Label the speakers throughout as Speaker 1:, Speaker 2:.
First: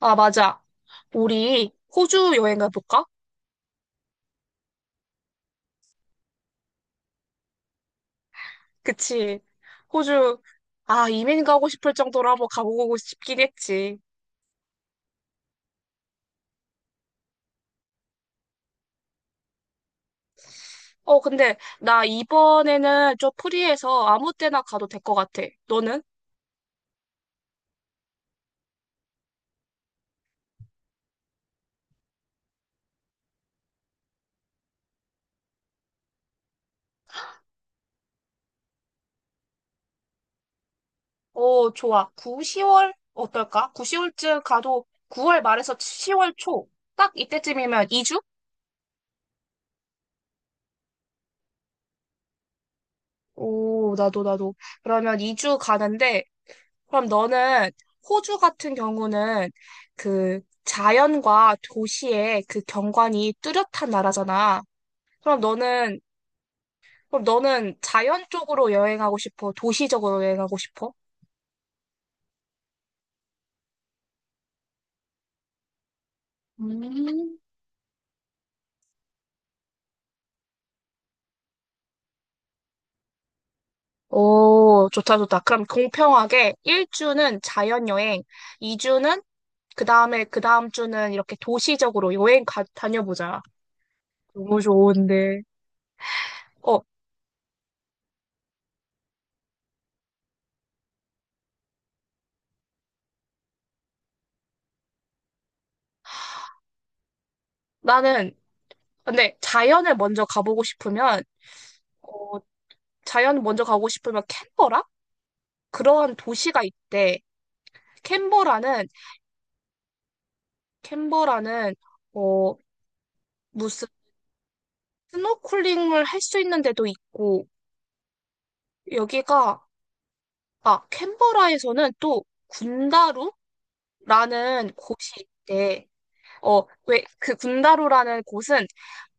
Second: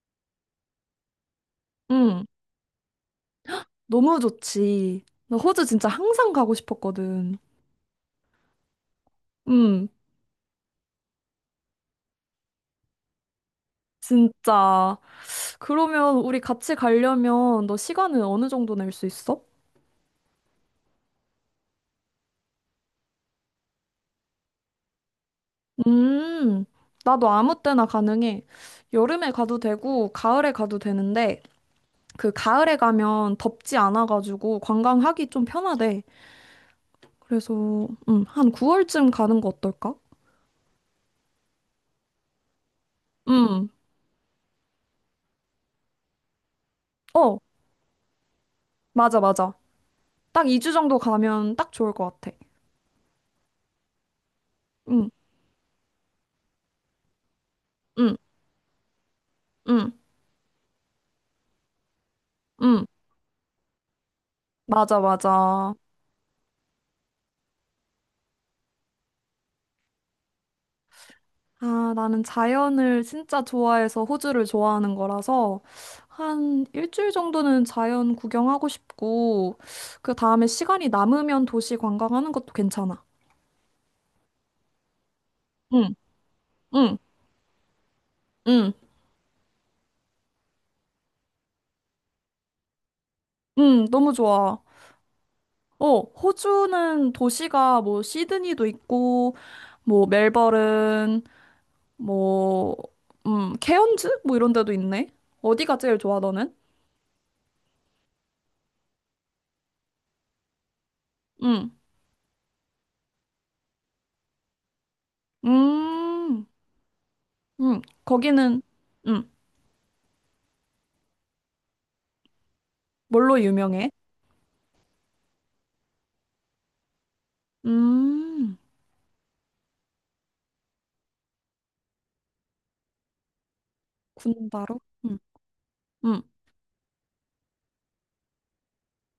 Speaker 1: 아, 맞아. 우리
Speaker 2: 응,
Speaker 1: 호주 여행 가볼까?
Speaker 2: 너무 좋지. 나 호주 진짜 항상 가고 싶었거든.
Speaker 1: 그치.
Speaker 2: 응,
Speaker 1: 호주, 아, 이민 가고 싶을 정도로 한번 가보고 싶긴 했지.
Speaker 2: 진짜. 그러면 우리 같이 가려면 너 시간은 어느 정도 낼 수 있어?
Speaker 1: 어, 근데 나 이번에는 좀 프리해서 아무 때나 가도 될 것 같아. 너는?
Speaker 2: 음, 나도 아무 때나 가능해. 여름에 가도 되고, 가을에 가도 되는데, 그 가을에 가면 덥지 않아가지고 관광하기 좀 편하대. 그래서, 한 9월쯤 가는 거 어떨까?
Speaker 1: 어, 좋아. 9, 10월
Speaker 2: 음,
Speaker 1: 어떨까? 9, 10월쯤 가도 9월 말에서 10월 초. 딱
Speaker 2: 어,
Speaker 1: 이때쯤이면 2주?
Speaker 2: 맞아, 맞아. 딱 2주 정도 가면 딱 좋을 것 같아.
Speaker 1: 오, 나도, 나도.
Speaker 2: 응,
Speaker 1: 그러면 2주 가는데, 그럼 너는
Speaker 2: 응,
Speaker 1: 호주 같은 경우는
Speaker 2: 응.
Speaker 1: 그 자연과 도시의 그
Speaker 2: 응.
Speaker 1: 경관이 뚜렷한 나라잖아.
Speaker 2: 맞아,
Speaker 1: 그럼
Speaker 2: 맞아.
Speaker 1: 너는 그럼 너는 자연 쪽으로 여행하고 싶어? 도시적으로 여행하고 싶어?
Speaker 2: 아, 나는 자연을 진짜 좋아해서 호주를 좋아하는 거라서 한 일주일
Speaker 1: 음.
Speaker 2: 정도는 자연 구경하고 싶고 그 다음에 시간이 남으면 도시 관광하는 것도 괜찮아.
Speaker 1: 오, 좋다, 좋다. 그럼
Speaker 2: 응,
Speaker 1: 공평하게
Speaker 2: 응,
Speaker 1: 1주는 자연 여행,
Speaker 2: 응,
Speaker 1: 2주는 그 다음에 그 다음 주는 이렇게 도시적으로 여행 가, 다녀보자.
Speaker 2: 응, 너무
Speaker 1: 너무
Speaker 2: 좋아.
Speaker 1: 좋은데.
Speaker 2: 어,
Speaker 1: 어,
Speaker 2: 호주는 도시가 뭐 시드니도 있고 뭐 멜버른 뭐 케언즈 뭐 이런 데도 있네. 어디가 제일 좋아 너는?
Speaker 1: 나는 근데 자연을 먼저 가보고 싶으면
Speaker 2: 응.
Speaker 1: 자연 먼저 가고 싶으면 캔버라? 그러한
Speaker 2: 음.
Speaker 1: 도시가 있대.
Speaker 2: 음. 거기는
Speaker 1: 캔버라는,
Speaker 2: 응.
Speaker 1: 캔버라는, 어,
Speaker 2: 뭘로
Speaker 1: 무슨
Speaker 2: 유명해?
Speaker 1: 스노클링을 할 수 있는 데도 있고,
Speaker 2: 음,
Speaker 1: 여기가, 아, 캔버라에서는 또 군다루라는
Speaker 2: 군바로?
Speaker 1: 곳이
Speaker 2: 응,
Speaker 1: 있대.
Speaker 2: 응.
Speaker 1: 어, 왜, 그 군다루라는 곳은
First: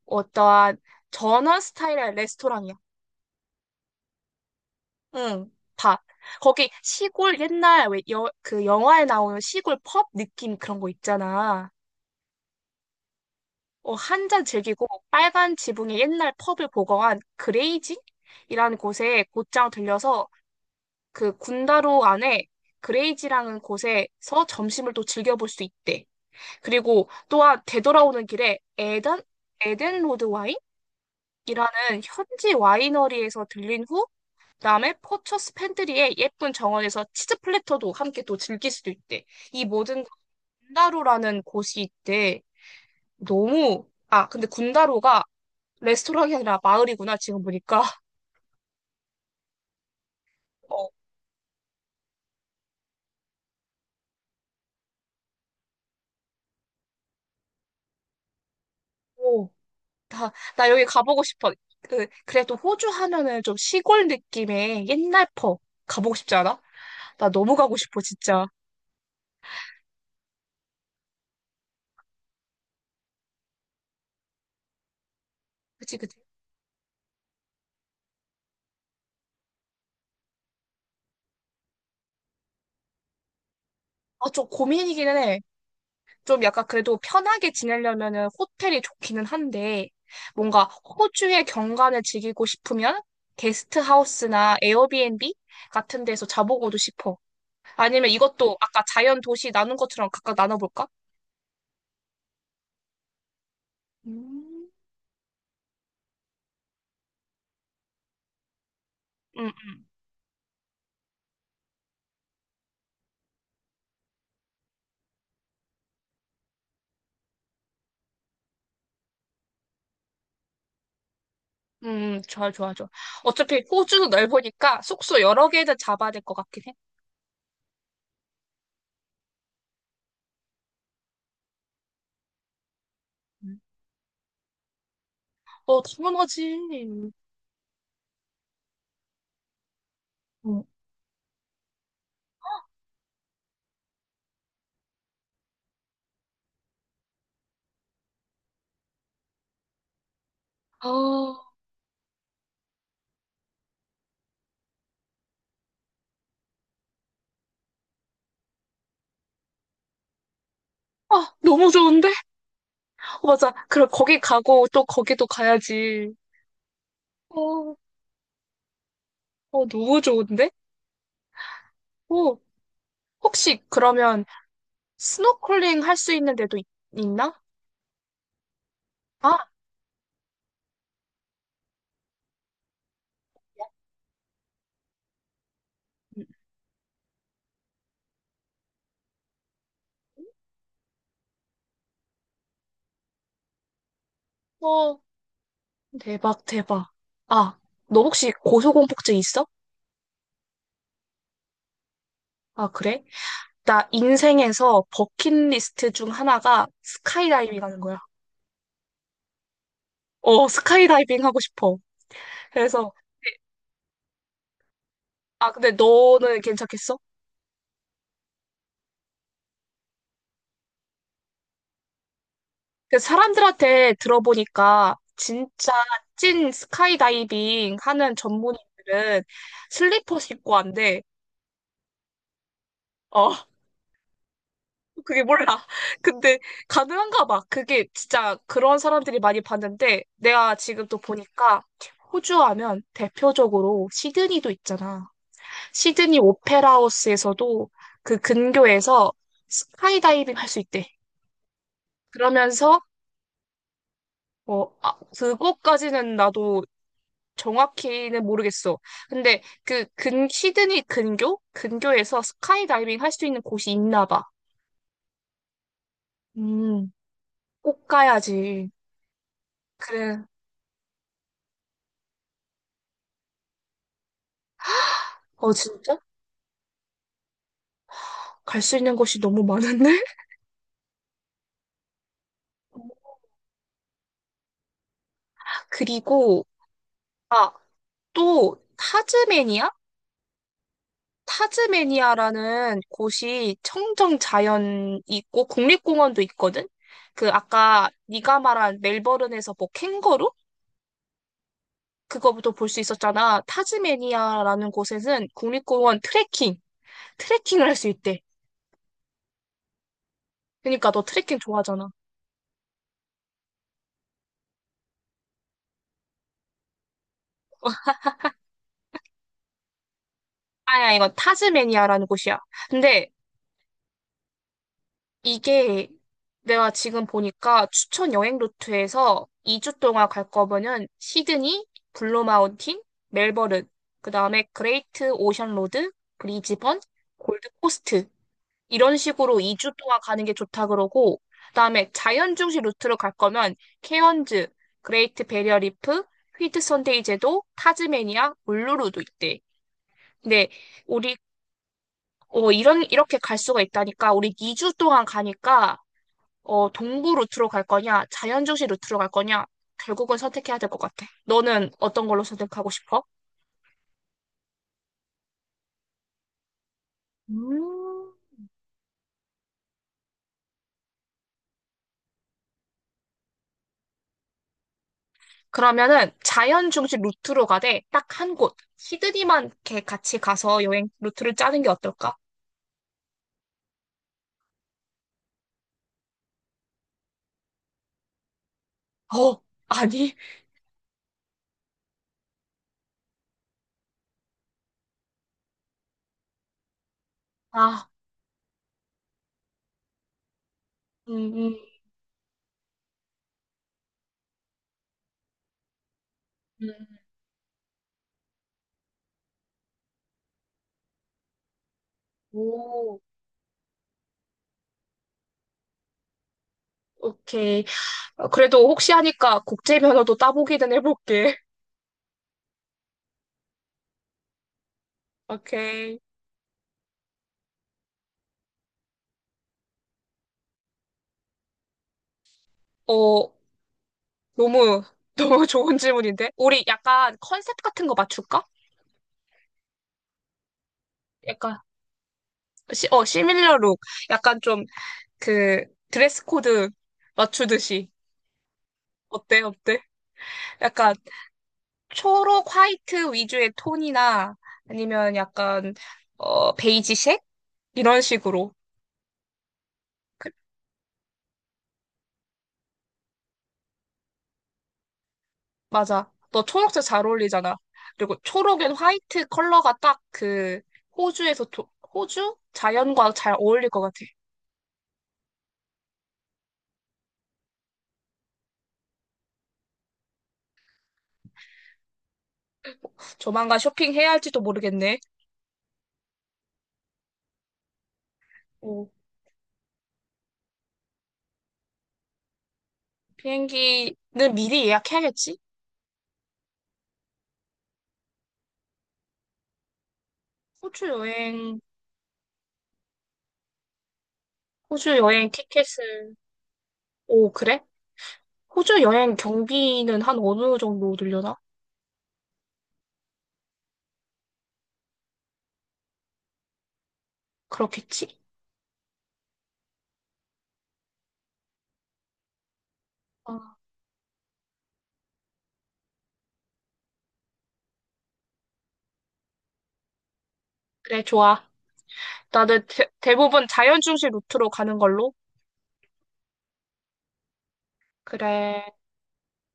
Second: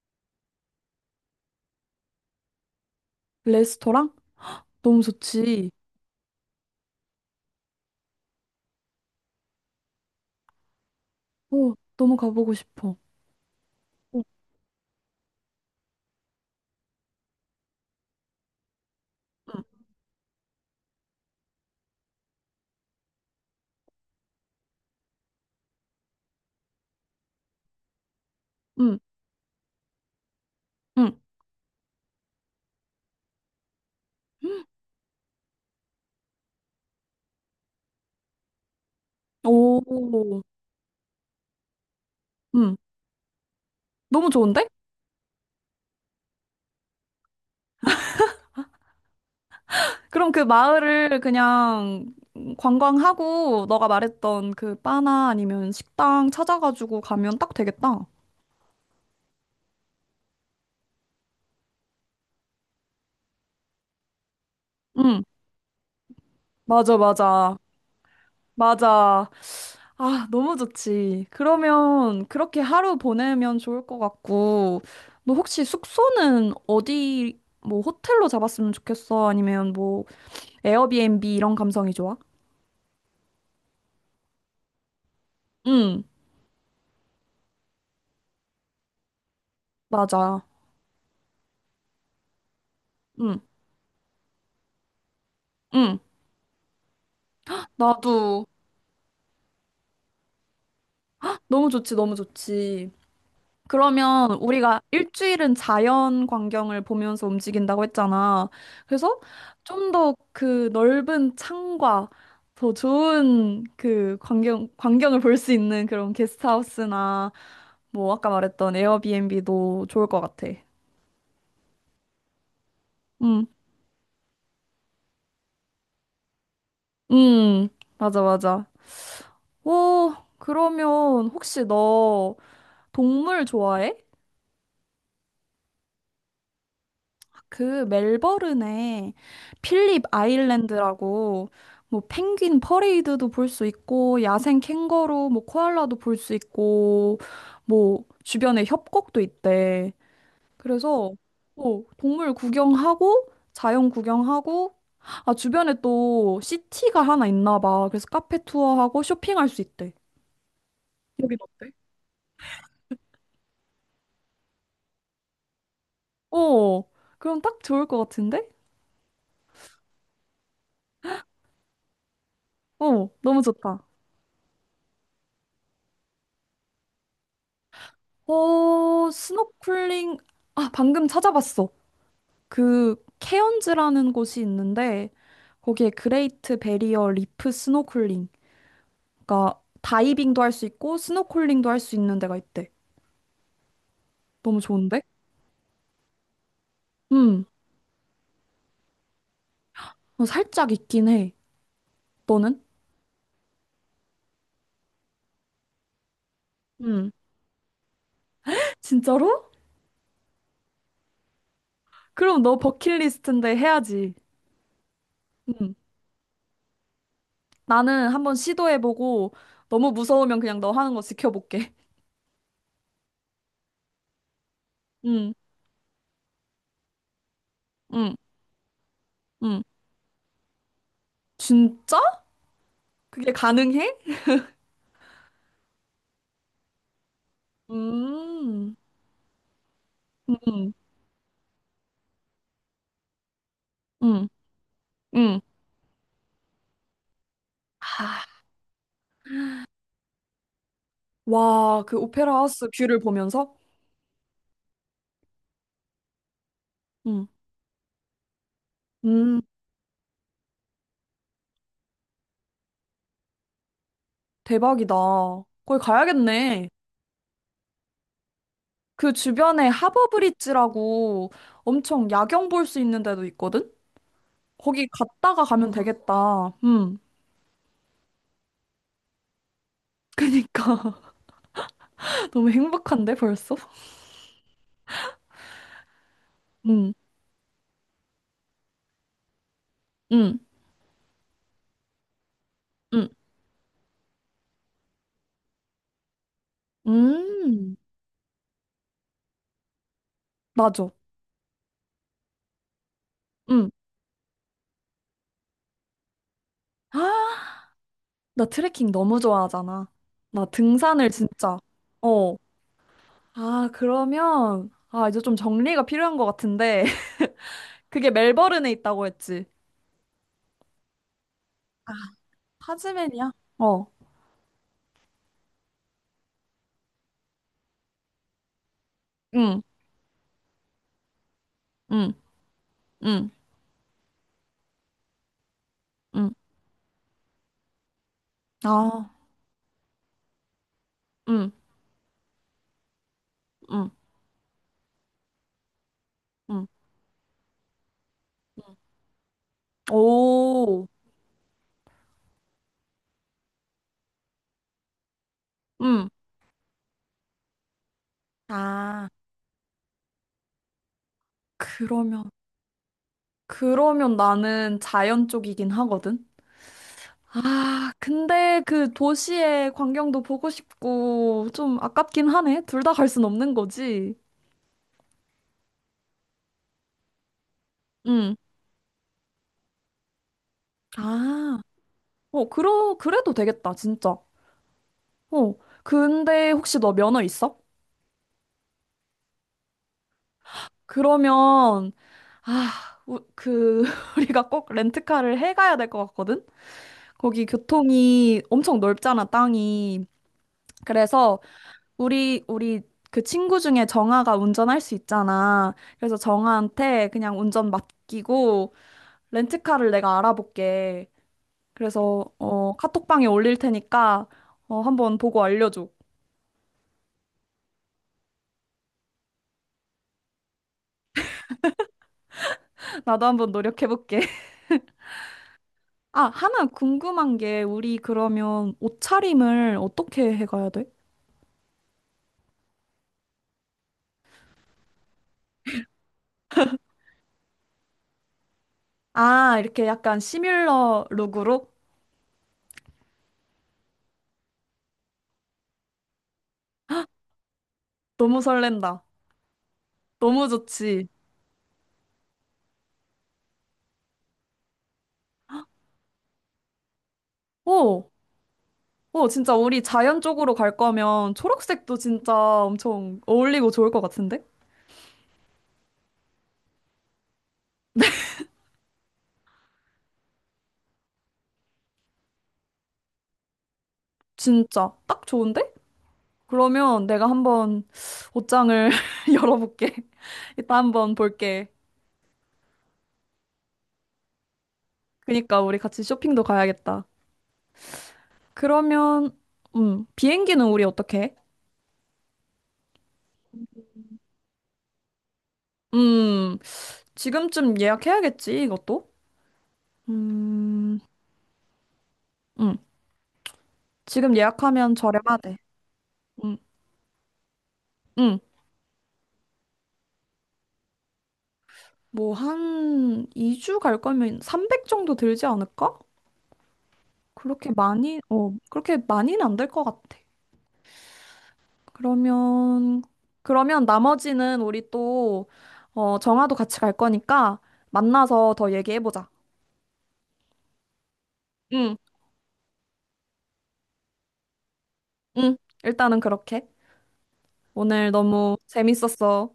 Speaker 1: 어떠한 전원 스타일의 레스토랑이야.
Speaker 2: 레스토랑? 너무
Speaker 1: 응,
Speaker 2: 좋지.
Speaker 1: 다. 거기 시골 옛날 왜 여, 그 영화에 나오는 시골 펍 느낌 그런 거 있잖아.
Speaker 2: 오, 너무 가보고 싶어.
Speaker 1: 어,
Speaker 2: 오,
Speaker 1: 한잔 즐기고 빨간 지붕의 옛날 펍을 보거한 그레이지이라는 곳에 곧장 들려서 그 군다로 안에 그레이지라는 곳에서 점심을 또 즐겨볼 수 있대. 그리고 또한 되돌아오는 길에
Speaker 2: 응,
Speaker 1: 에덴, 에덴 로드
Speaker 2: 응,
Speaker 1: 와인이라는 현지 와이너리에서 들린 후
Speaker 2: 응.
Speaker 1: 그다음에 포처스 팬트리의 예쁜 정원에서 치즈 플래터도 함께 또 즐길 수도 있대. 이
Speaker 2: 오,
Speaker 1: 모든 군다로라는 곳이 있대.
Speaker 2: 응.
Speaker 1: 너무 아
Speaker 2: 너무
Speaker 1: 근데
Speaker 2: 좋은데?
Speaker 1: 군다로가 레스토랑이 아니라 마을이구나, 지금 보니까.
Speaker 2: 그럼 그
Speaker 1: 어,
Speaker 2: 마을을 그냥 관광하고 너가 말했던 그 바나 아니면 식당 찾아가지고 가면 딱 되겠다.
Speaker 1: 오, 나 여기 가보고 싶어. 그래도 호주 하면은 좀 시골 느낌의
Speaker 2: 응,
Speaker 1: 옛날 퍼 가보고 싶지 않아?
Speaker 2: 맞아,
Speaker 1: 나 너무
Speaker 2: 맞아.
Speaker 1: 가고 싶어, 진짜.
Speaker 2: 맞아. 아, 너무 좋지. 그러면 그렇게 하루 보내면 좋을 것 같고, 너 혹시
Speaker 1: 그치, 그치.
Speaker 2: 숙소는 어디, 뭐 호텔로 잡았으면 좋겠어? 아니면 뭐 에어비앤비 이런 감성이 좋아?
Speaker 1: 아, 좀 고민이기는 해.
Speaker 2: 응,
Speaker 1: 좀 약간 그래도 편하게 지내려면은 호텔이 좋기는 한데,
Speaker 2: 맞아.
Speaker 1: 뭔가 호주의 경관을 즐기고 싶으면
Speaker 2: 응,
Speaker 1: 게스트 하우스나 에어비앤비
Speaker 2: 응.
Speaker 1: 같은 데서 자보고도 싶어. 아니면
Speaker 2: 나도
Speaker 1: 이것도 아까 자연 도시 나눈 것처럼 각각 나눠볼까?
Speaker 2: 너무 좋지, 너무 좋지. 그러면
Speaker 1: 음,
Speaker 2: 우리가 일주일은 자연 광경을 보면서 움직인다고 했잖아. 그래서
Speaker 1: 음,
Speaker 2: 좀 더 그 넓은 창과 더 좋은 그 광경, 광경을 볼 수 있는 그런 게스트하우스나 뭐 아까 말했던 에어비앤비도 좋을 것 같아.
Speaker 1: 좋아, 좋아, 좋아.
Speaker 2: 응,
Speaker 1: 어차피 호주도 넓으니까 숙소 여러 개는 잡아야 될 것 같긴 해.
Speaker 2: 응, 맞아, 맞아. 오, 그러면 혹시 너 동물
Speaker 1: 음.
Speaker 2: 좋아해?
Speaker 1: 어, 당연하지.
Speaker 2: 그 멜버른에 필립
Speaker 1: 어,
Speaker 2: 아일랜드라고 뭐 펭귄 퍼레이드도 볼 수 있고 야생 캥거루 뭐 코알라도 볼 수 있고 뭐 주변에 협곡도 있대.
Speaker 1: 아,
Speaker 2: 그래서 뭐 동물 구경하고 자연 구경하고 아 주변에 또 시티가 하나 있나 봐. 그래서 카페 투어하고 쇼핑할 수 있대.
Speaker 1: 아,
Speaker 2: 여긴 어때?
Speaker 1: 너무 좋은데? 어, 맞아. 그럼 거기 가고 또 거기도 가야지.
Speaker 2: 어. 그럼 딱
Speaker 1: 어,
Speaker 2: 좋을 것 같은데?
Speaker 1: 어, 너무 좋은데? 어,
Speaker 2: 어, 너무
Speaker 1: 혹시
Speaker 2: 좋다.
Speaker 1: 그러면 스노클링 할 수 있는 데도 있, 나
Speaker 2: 어,
Speaker 1: 아,
Speaker 2: 스노클링, 아, 방금 찾아봤어. 그, 케언즈라는 곳이 있는데, 거기에
Speaker 1: 음.
Speaker 2: 그레이트 베리어 리프 스노클링. 그러니까, 다이빙도 할 수 있고, 스노클링도 할 수 있는 데가 있대. 너무
Speaker 1: 어,
Speaker 2: 좋은데?
Speaker 1: 대박, 대박.
Speaker 2: 음,
Speaker 1: 아, 너 혹시 고소공포증 있어?
Speaker 2: 살짝 있긴 해. 너는?
Speaker 1: 아, 그래? 나 인생에서 버킷리스트 중 하나가
Speaker 2: 음.
Speaker 1: 스카이다이빙 하는 거야.
Speaker 2: 진짜로?
Speaker 1: 어, 스카이다이빙 하고 싶어.
Speaker 2: 그럼 너
Speaker 1: 그래서,
Speaker 2: 버킷리스트인데 해야지.
Speaker 1: 아, 근데
Speaker 2: 음.
Speaker 1: 너는 괜찮겠어?
Speaker 2: 나는 한번 시도해보고, 너무 무서우면 그냥 너 하는 거 지켜볼게.
Speaker 1: 근데 사람들한테 들어보니까
Speaker 2: 음,
Speaker 1: 진짜 찐 스카이다이빙
Speaker 2: 음,
Speaker 1: 하는 전문인들은
Speaker 2: 음.
Speaker 1: 슬리퍼 신고 한대.
Speaker 2: 진짜? 그게
Speaker 1: 어,
Speaker 2: 가능해?
Speaker 1: 그게 몰라. 근데 가능한가 봐. 그게 진짜
Speaker 2: 음,
Speaker 1: 그런 사람들이 많이 봤는데 내가
Speaker 2: 음,
Speaker 1: 지금 또 보니까 호주 하면 대표적으로
Speaker 2: 음,
Speaker 1: 시드니도 있잖아.
Speaker 2: 음.
Speaker 1: 시드니 오페라 하우스에서도 그
Speaker 2: 하,
Speaker 1: 근교에서 스카이다이빙 할 수 있대.
Speaker 2: 와, 그 오페라 하우스
Speaker 1: 그러면서
Speaker 2: 뷰를 보면서?
Speaker 1: 어, 아, 그거까지는 나도
Speaker 2: 음,
Speaker 1: 정확히는 모르겠어.
Speaker 2: 음,
Speaker 1: 근데 그 근, 시드니 근교? 근교에서 스카이다이빙 할 수 있는 곳이 있나 봐.
Speaker 2: 대박이다. 거기 가야겠네.
Speaker 1: 음, 꼭 가야지.
Speaker 2: 그 주변에 하버
Speaker 1: 그래.
Speaker 2: 브릿지라고 엄청 야경 볼 수 있는 데도 있거든? 거기 갔다가
Speaker 1: 어,
Speaker 2: 가면
Speaker 1: 진짜?
Speaker 2: 되겠다.
Speaker 1: 갈 수 있는 곳이 너무 많은데?
Speaker 2: 그니까. 너무 행복한데, 벌써?
Speaker 1: 그리고
Speaker 2: 음,
Speaker 1: 또 타즈메니아?
Speaker 2: 음,
Speaker 1: 타즈메니아라는
Speaker 2: 음,
Speaker 1: 곳이 청정 자연 있고 국립공원도 있거든? 그
Speaker 2: 음.
Speaker 1: 아까 네가 말한 멜버른에서 뭐 캥거루?
Speaker 2: 맞아.
Speaker 1: 그거부터 볼 수 있었잖아.
Speaker 2: 음.
Speaker 1: 타즈메니아라는 곳에는 국립공원 트레킹,
Speaker 2: 아,
Speaker 1: 트레킹을 할 수 있대.
Speaker 2: 나 트레킹 너무 좋아하잖아. 나
Speaker 1: 그러니까 너
Speaker 2: 등산을
Speaker 1: 트레킹
Speaker 2: 진짜.
Speaker 1: 좋아하잖아.
Speaker 2: 어. 아, 그러면, 아, 이제 좀 정리가 필요한 것 같은데. 그게 멜버른에 있다고 했지.
Speaker 1: 아니야, 이건
Speaker 2: 아,
Speaker 1: 타즈메니아라는 곳이야. 근데
Speaker 2: 타즈맨이야? 어,
Speaker 1: 이게 내가 지금 보니까 추천 여행 루트에서
Speaker 2: 응,
Speaker 1: 2주 동안 갈 거면은 시드니,
Speaker 2: 응,
Speaker 1: 블루마운틴,
Speaker 2: 응,
Speaker 1: 멜버른, 그 다음에 그레이트 오션 로드,
Speaker 2: 응.
Speaker 1: 브리즈번, 골드코스트 이런
Speaker 2: 아,
Speaker 1: 식으로 2주 동안 가는 게 좋다 그러고,
Speaker 2: 응,
Speaker 1: 그다음에 자연 중심 루트로 갈 거면
Speaker 2: 응,
Speaker 1: 케언즈, 그레이트 베리어 리프, 휘트
Speaker 2: 응.
Speaker 1: 선데이 제도, 타즈메니아, 울루루도 있대. 근데
Speaker 2: 오,
Speaker 1: 우리 이런 이렇게 갈 수가 있다니까 우리 2주 동안 가니까
Speaker 2: 응.
Speaker 1: 어 동부 루트로 갈 거냐, 자연 중심 루트로
Speaker 2: 아,
Speaker 1: 갈 거냐 결국은 선택해야 될 것 같아. 너는 어떤 걸로
Speaker 2: 그러면,
Speaker 1: 선택하고 싶어?
Speaker 2: 그러면 나는 자연 쪽이긴 하거든? 아,
Speaker 1: 음.
Speaker 2: 근데 그 도시의 광경도 보고 싶고, 좀 아깝긴 하네. 둘 다 갈 순 없는 거지.
Speaker 1: 그러면은 자연 중심 루트로 가되 딱
Speaker 2: 응.
Speaker 1: 한 곳, 시드니만 이렇게 같이 가서 여행 루트를
Speaker 2: 아,
Speaker 1: 짜는 게 어떨까?
Speaker 2: 그래도 되겠다, 진짜. 어, 근데 혹시 너 면허 있어?
Speaker 1: 어, 아니,
Speaker 2: 그러면, 아, 우리가 꼭 렌트카를 해가야 될 것 같거든? 거기
Speaker 1: 아,
Speaker 2: 교통이 엄청 넓잖아, 땅이.
Speaker 1: 음,
Speaker 2: 그래서,
Speaker 1: 음,
Speaker 2: 우리 그 친구 중에 정아가 운전할 수 있잖아. 그래서
Speaker 1: 음.
Speaker 2: 정아한테 그냥 운전 맡기고, 렌트카를 내가 알아볼게. 그래서,
Speaker 1: 오,
Speaker 2: 카톡방에 올릴 테니까, 한번 보고 알려줘.
Speaker 1: 오케이. 어, 그래도 혹시 하니까 국제 면허도 따보기는 해볼게.
Speaker 2: 나도 한번 노력해볼게.
Speaker 1: 오케이.
Speaker 2: 아, 하나 궁금한 게 우리 그러면 옷차림을 어떻게 해가야 돼?
Speaker 1: 어, 너무, 너무 좋은 질문인데? 우리 약간 컨셉 같은 거 맞출까?
Speaker 2: 아, 이렇게 약간 시뮬러
Speaker 1: 약간,
Speaker 2: 룩으로?
Speaker 1: 시, 어, 시밀러 룩. 약간 좀 그 드레스 코드 맞추듯이.
Speaker 2: 너무 설렌다.
Speaker 1: 어때, 어때?
Speaker 2: 너무
Speaker 1: 약간
Speaker 2: 좋지.
Speaker 1: 초록 화이트 위주의 톤이나 아니면 약간 어 베이지색 이런
Speaker 2: 오,
Speaker 1: 식으로
Speaker 2: 오, 진짜 우리 자연
Speaker 1: 그-
Speaker 2: 쪽으로 갈 거면 초록색도 진짜 엄청 어울리고 좋을 것 같은데?
Speaker 1: 맞아 너 초록색 잘 어울리잖아 그리고 초록엔 화이트 컬러가 딱 그 호주에서 조- 호주 자연과 잘 어울릴 것 같아
Speaker 2: 진짜 딱 좋은데? 그러면 내가 한번 옷장을 열어볼게. 이따 한번 볼게.
Speaker 1: 조만간 쇼핑해야 할지도 모르겠네
Speaker 2: 그니까 우리 같이 쇼핑도 가야겠다.
Speaker 1: 오,
Speaker 2: 그러면, 비행기는 우리 어떻게 해?
Speaker 1: 비행기는 미리 예약해야겠지
Speaker 2: 음. 지금쯤 예약해야겠지, 이것도?
Speaker 1: 호주
Speaker 2: 음,
Speaker 1: 여행
Speaker 2: 응. 지금 예약하면
Speaker 1: 호주 여행
Speaker 2: 저렴하대.
Speaker 1: 티켓을
Speaker 2: 응,
Speaker 1: 오 그래
Speaker 2: 응.
Speaker 1: 호주 여행 경비는 한 어느 정도 들려나
Speaker 2: 뭐, 한 2주 갈 거면 300 정도 들지 않을까?
Speaker 1: 그렇겠지
Speaker 2: 그렇게 많이는 안 될 것 같아. 그러면,
Speaker 1: 어,
Speaker 2: 그러면 나머지는 우리 또, 정아도 같이 갈 거니까 만나서 더 얘기해보자.
Speaker 1: 그래 좋아
Speaker 2: 응,
Speaker 1: 나는 대부분 자연 중심 루트로 가는 걸로.
Speaker 2: 응. 일단은 그렇게. 오늘 너무
Speaker 1: 그래.
Speaker 2: 재밌었어.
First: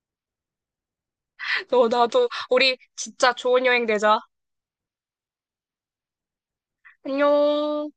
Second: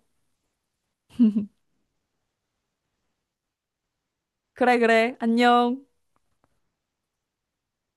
Speaker 1: 나도, 우리 진짜 좋은 여행 되자.
Speaker 2: 그래, 그래. 안녕.
Speaker 1: 안녕.